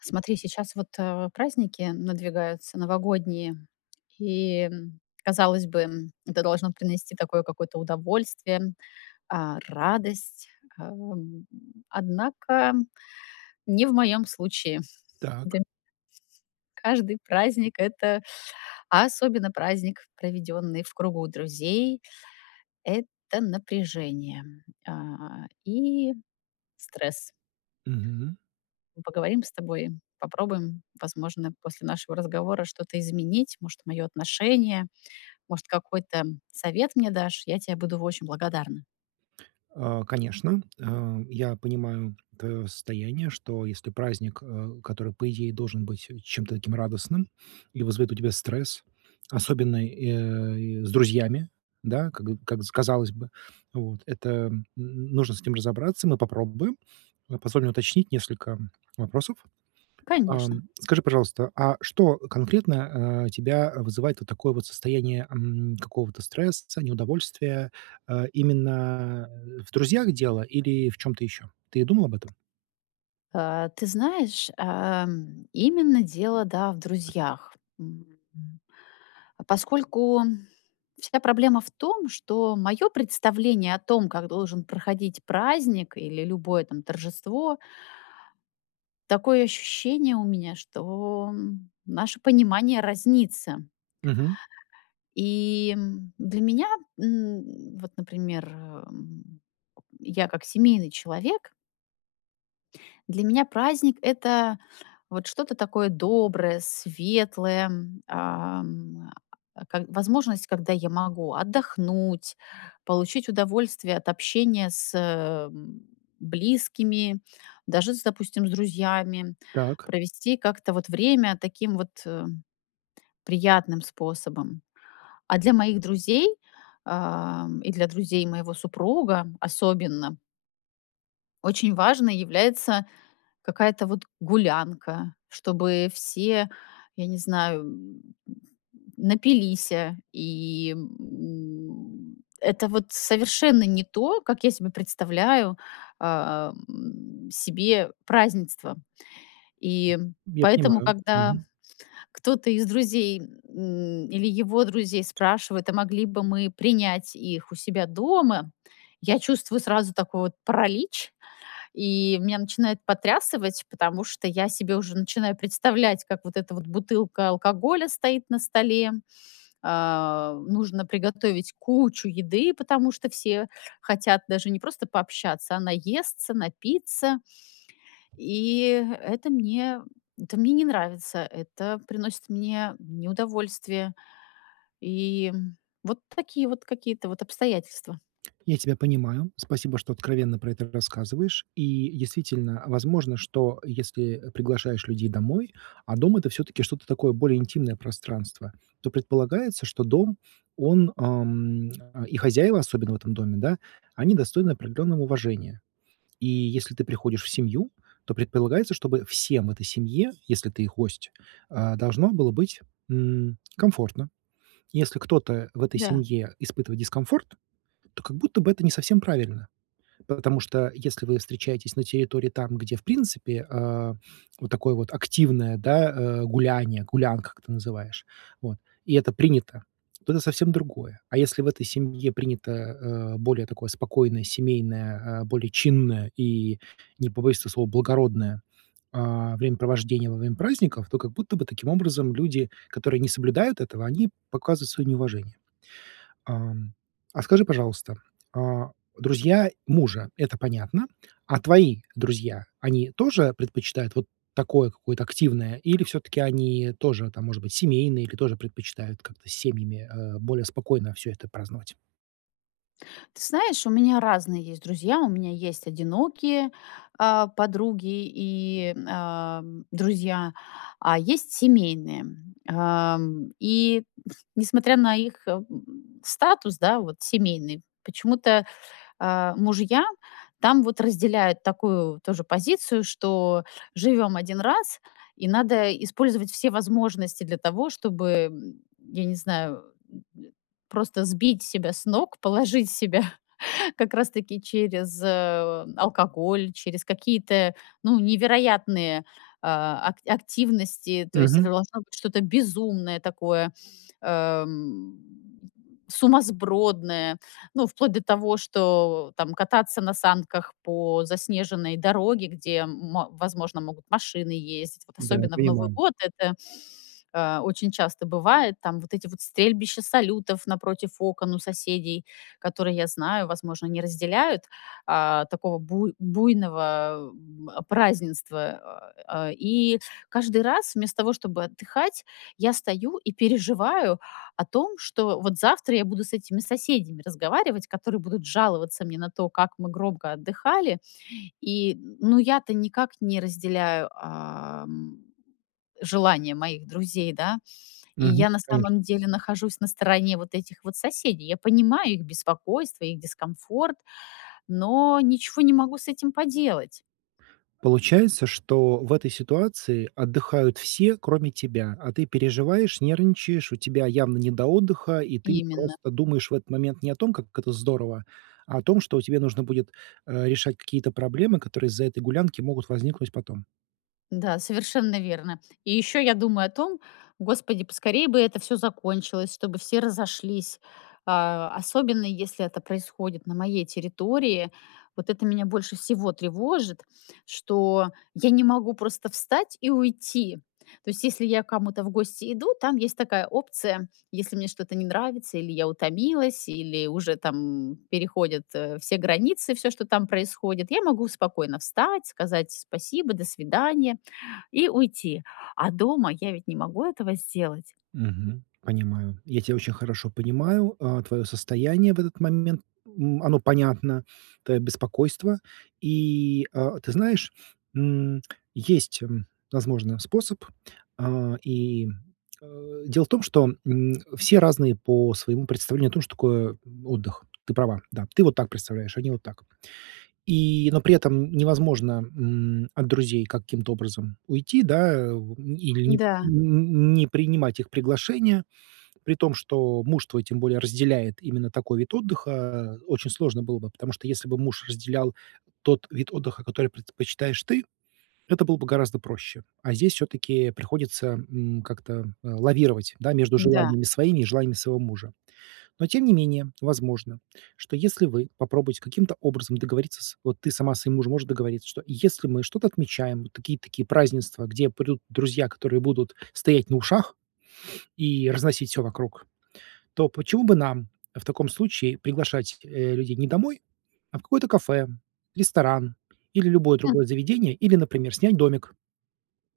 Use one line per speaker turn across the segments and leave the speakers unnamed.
Смотри, сейчас вот, э, праздники надвигаются новогодние, и, м, казалось бы, м, это должно принести такое какое-то удовольствие, а, радость, ам. Однако не в моём случае,
Так.
дэм Каждый праздник это, а особенно праздник, проведённый в кругу друзей это напряжение, а, и стресс.
Мгм.
Мы поговорим с тобой, попробуем, возможно, после нашего разговора что-то изменить. Может, моё отношение, может какой-то совет мне дашь. Я тебе буду очень благодарна.
А конечно, э, я понимаю твоё состояние, что если праздник, э, который, по идее, должен быть чем-то таким радостным и вызовет у тебя стресс, особенно и, э, и с друзьями, да, как как с казалось бы. Вот, это, м, нужно с этим разобраться. Мы попробуем, а позволь мне уточнить несколько вопросов.
Конечно.
Ам, скажи, пожалуйста, а что конкретно, а, тебя вызывает вот такое вот состояние, м, какого-то стресса, неудовольствия, а, именно в друзьях дело или в чём-то ещё? Ты думал об этом?
А, ты знаешь, ам, именно дело, да, в друзьях. М, м, поскольку вся проблема в том, что моё представление о том, как должен проходить праздник или любое, там, торжество такое ощущение у меня, что наше понимание разнится.
Мгм.
И для меня, м, вот, например, м, я как семейный человек Для меня праздник- это вот что-то такое доброе, светлое, м, ам, а, к возможность, когда я могу отдохнуть, получить удовольствие от общения с, эм, близкими, даже с, допустим, с друзьями,
Так.
провести как-то вот время таким вот, э, приятным способом. А для моих друзей, а, и для друзей моего супруга- особенно очень важной является какая-то вот гулянка, чтобы все, я не знаю, м, напилися. И, м, это вот совершенно не то, как я себе представляю, а, м, себе празднество.
М.
И
Я
поэтому,
понимаю.
когда
Мгм.
кто-то из друзей, м, или его друзей спрашивает, а могли бы мы принять их у себя дома, я чувствую сразу такой вот паралич. И меня начинает потрясывать, потому что я себе уже начинаю представлять, как вот эта вот бутылка алкоголя стоит на столе, а, нужно приготовить кучу еды, потому что все хотят даже не просто пообщаться, а наесться, напиться. И это мне это мне не нравится, это приносит мне неудовольствие. И, м, вот такие вот какие-то вот обстоятельства.
Я тебя понимаю. Спасибо, что откровенно про это рассказываешь. И действительно, возможно, что если, э, приглашаешь людей домой, а дом- это, всё-таки, что-то такое, более интимное пространство, то предполагается, что дом, он, ам, и хозяева, особенно в этом доме, да, они достойны определенного уважения. И если ты приходишь в семью, то предполагается, чтобы всем этой семье, если ты их гость, а, должно было быть, м, комфортно. Если кто-то в этой
Да.
семье испытывает дискомфорт, то как будто бы это не совсем правильно. Потому что если вы встречаетесь на территории, там, где, в принципе, а, вот такое вот активное, да, а, гуляние, гулянка, как ты называешь вот, и это принято- то это совсем другое. А если в этой семье принято, э, более такое спокойное, семейное, а, более чинное и, не побоюсь этого слова, благородное, а, времяпровождение во время праздников, то как будто бы, таким образом, люди, которые не соблюдают этого, они показывают свое неуважение. Ам. А скажи, пожалуйста, а, друзья мужа- это понятно, а твои друзья, они тоже предпочитают вот такое какое-то активное, или всё-таки они тоже, там, может быть, семейные или тоже предпочитают как-то семьями, а, более спокойно всё это праздновать?
Ты знаешь, у меня разные есть друзья. У меня есть одинокие, а, подруги и м, а, друзья, а есть семейные. Ам, и, несмотря на их, м, статус, да, вот семейный, почему-то, э, мужья там вот разделяют такую тоже позицию, что живём 1 раз и надо использовать все возможности для того, чтобы, м, я не знаю, м, просто сбить себя с ног, положить себя как раз таки через, э, алкоголь, через какие-то, ну, невероятные, а ак активности. То есть
Мгм.
это должно быть что-то безумное такое, эм, сумасбродное. Ну, вплоть до того, что там: кататься на санках по заснеженной дороге, где, м, возможно, могут машины ездить, вот
Да,
особенно в Новый
понимаю.
год. Это, э, очень часто бывает там. Вот эти вот стрельбища салютов напротив окон у соседей, которые, я знаю, возможно, не разделяют, э, такого буй буйного, м, празднества. И каждый раз, вместо того чтобы отдыхать, я стою и переживаю о том, что вот завтра я буду с этими соседями разговаривать, которые будут жаловаться мне на то, как мы громко отдыхали. И н ну, я-то никак не разделяю, эм, желания моих друзей, да. И
Мгм.
я на
Конечно.
самом деле нахожусь на стороне вот этих вот соседей. Я понимаю их беспокойство, их дискомфорт, но ничего не могу с этим поделать.
Получается, что в этой ситуации отдыхают все, кроме тебя. А ты переживаешь, нервничаешь, у тебя явно не до отдыха, и ты
Именно.
просто думаешь в этот момент не о том, как это здорово, а о том, что тебе нужно будет, э, решать какие-то проблемы, которые из-за этой гулянки могут возникнуть потом.
Да, совершенно верно. И ещё я думаю о том: господи, поскорее бы это всё закончилось, чтобы все разошлись, э, особенно если это происходит на моей территории. Вот это меня больше всего тревожит, что я не могу просто встать и уйти. То есть если я к кому-то в гости иду, там есть такая опция: если мне что-то не нравится или я утомилась, или уже там переходят, э, все границы, всё, что там происходит, я могу спокойно встать, сказать "спасибо, до свидания" и уйти. А дома я ведь не могу этого сделать.
Мгм. Понимаю, я тя очень хорошо понимаю, э, твоё состояние в этот момент. М, оно понятно, твоё беспокойство. И, э, ты знаешь, м, есть, м, возможно, способ. Э, и, э, дело в том, что, м, все разные по своему представлению о том, что такое отдых. Ты права, да. Ты вот так представляешь, они вот так. И но при этом невозможно, м, от друзей каким-то образом уйти, да, ву или не
Да.
не не принимать их приглашение. При том, что муж твой тем более разделяет именно такой вид отдыха, очень сложно было бы. Потому что, если бы муж разделял тот вид отдыха, который предпочитаешь ты, это было бы гораздо проще. А здесь всё-таки приходится, м, как-то, э, лавировать, да, между
Да.
желаниями своими и желаниями своего мужа. Но тем не менее, возможно, что, если вы попробуете каким-то образом договориться с вот ты сама со своим мужем можешь договориться, что если мы что-то отмечаем: такие, такие празднества, где придут друзья, которые будут стоять на ушах и разносить всё вокруг, то почему бы нам в таком случае приглашать, э, людей не домой, а в какое-то кафе, ресторан или любое
М.
другое заведение, или, например, снять домик,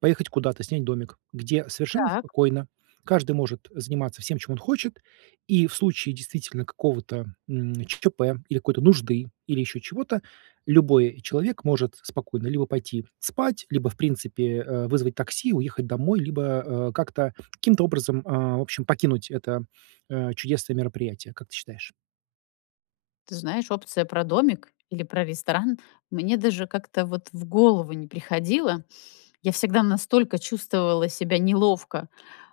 поехать куда-то, снять домик. Где совершенно
Так.
спокойно каждый может заниматься всем, чем он хочет, и в случае действительно какого-то, м, ЧП или какой-то нужды, или ещё чего-то, любой человек может спокойно либо пойти спать, либо, в принципе, э, вызвать такси, уехать домой, либо, э, как-то, каким-то образом, э, в общем, покинуть это, э, чудесное мероприятие, как ты считаешь?
Ты знаешь, опция про домик или про ресторан мне даже как-то вот в голову не приходило. Я всегда настолько чувствовала себя неловко,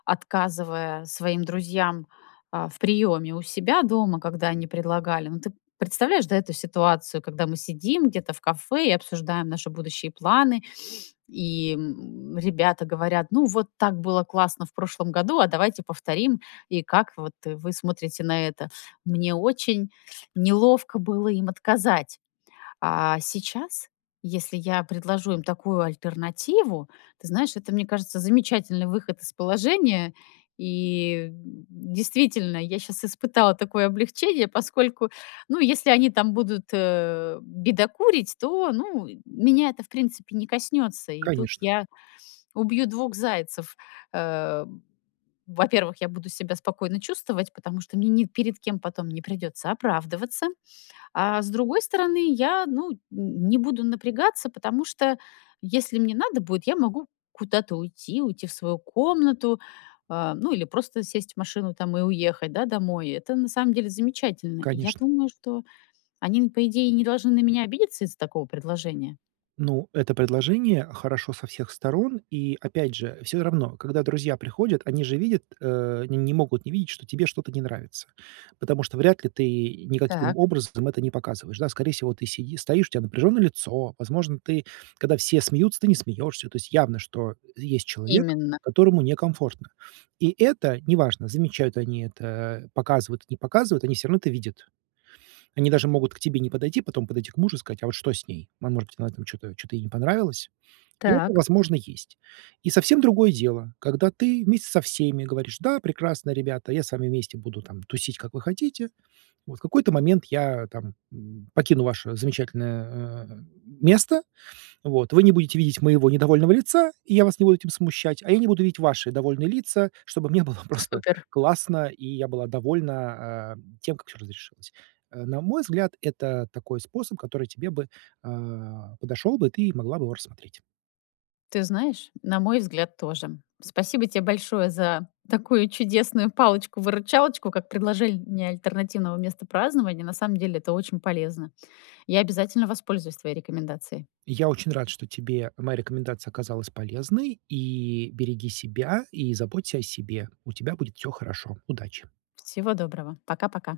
отказывая своим друзьям, а, в приёме у себя дома, когда они предлагали. Ну, ты представляешь, да, эту ситуацию, когда мы сидим где-то в кафе и обсуждаем наши будущие планы, и, м, ребята говорят: ну вот так было классно в прошлом году, а давайте повторим и как вот вы смотрите на это. Мне очень неловко было им отказать. А, сейчас, если я предложу им такую альтернативу, ты знаешь, это, мне кажется, замечательный выход из положения, и, м, действительно, я щас испытала такое облегчение, поскольку, ну, если они там будут, э, бедокурить, то, ну, меня это, в принципе, не коснётся. И тут
Конечно.
я убью 2 зайцев. Э, во-первых, я буду себя спокойно чувствовать, потому что мне ни перед кем потом не придётся оправдываться, а с другой стороны, я, ну, н не буду напрягаться, потому что если мне надо будет, я могу куда-то уйти, уйти в свою комнату, а, ну, или просто сесть в машину там и уехать, да, домой. Это на самом деле замечательно. Я
Конечно.
думаю, что они, ну, по идее, не должны на меня обидеться из-за такого предложения.
Ну, это предложение хорошо со всех сторон, и опять же, всё равно, когда друзья приходят, они же видят, э, они не могут не видеть, что тебе что-то не нравится, потому что вряд ли ты никаким
Так.
образом это не показываешь, да? Скорее всего, ты сиди стоишь, у тя напряжённое лицо, возможно, ты когда все смеются, ты не смеёшься. То есть явно, что есть человек,
Именно.
которому некомфортно. И это неважно, замечают они это, показывают, не показывают, они всё равно это видят. Они даже могут к тебе не подойти, потом подойти к мужу и сказать, а вот что с ней? Ма может быть, она там чё-то чё-то ей не понравилось? И это,
Так.
возможно, есть. И совсем другое дело, когда ты вместе со всеми говоришь: да, прекрасно, ребята, я с вами вместе буду там тусить, как вы хотите. Вот в какой-то момент я там, м, покину ваше замечательное, э, место, вот вы не будете видеть моего недовольного лица, и я вас не буду этим смущать, а я не буду видеть ваши довольные лица, чтобы мне было просто
Супер.
классно, и я была довольна, а, тем, как всё разрешилось. А, на мой взгляд, это такой способ, который тебе бы, а, подошёл бы, и ты могла бы его рассмотреть.
Ты знаешь, на мой взгляд, тоже. Спасибо тебе большое за такую чудесную палочку-выручалочку, как предложение альтернативного места празднования. На самом деле это очень полезно. Я обязательно воспользуюсь твоей рекомендацией.
Я очень рад, что тебе моя рекомендация оказалась полезной. И береги себя и заботься о себе. У тебя будет всё хорошо. Удачи.
Всего доброго! Пока пока.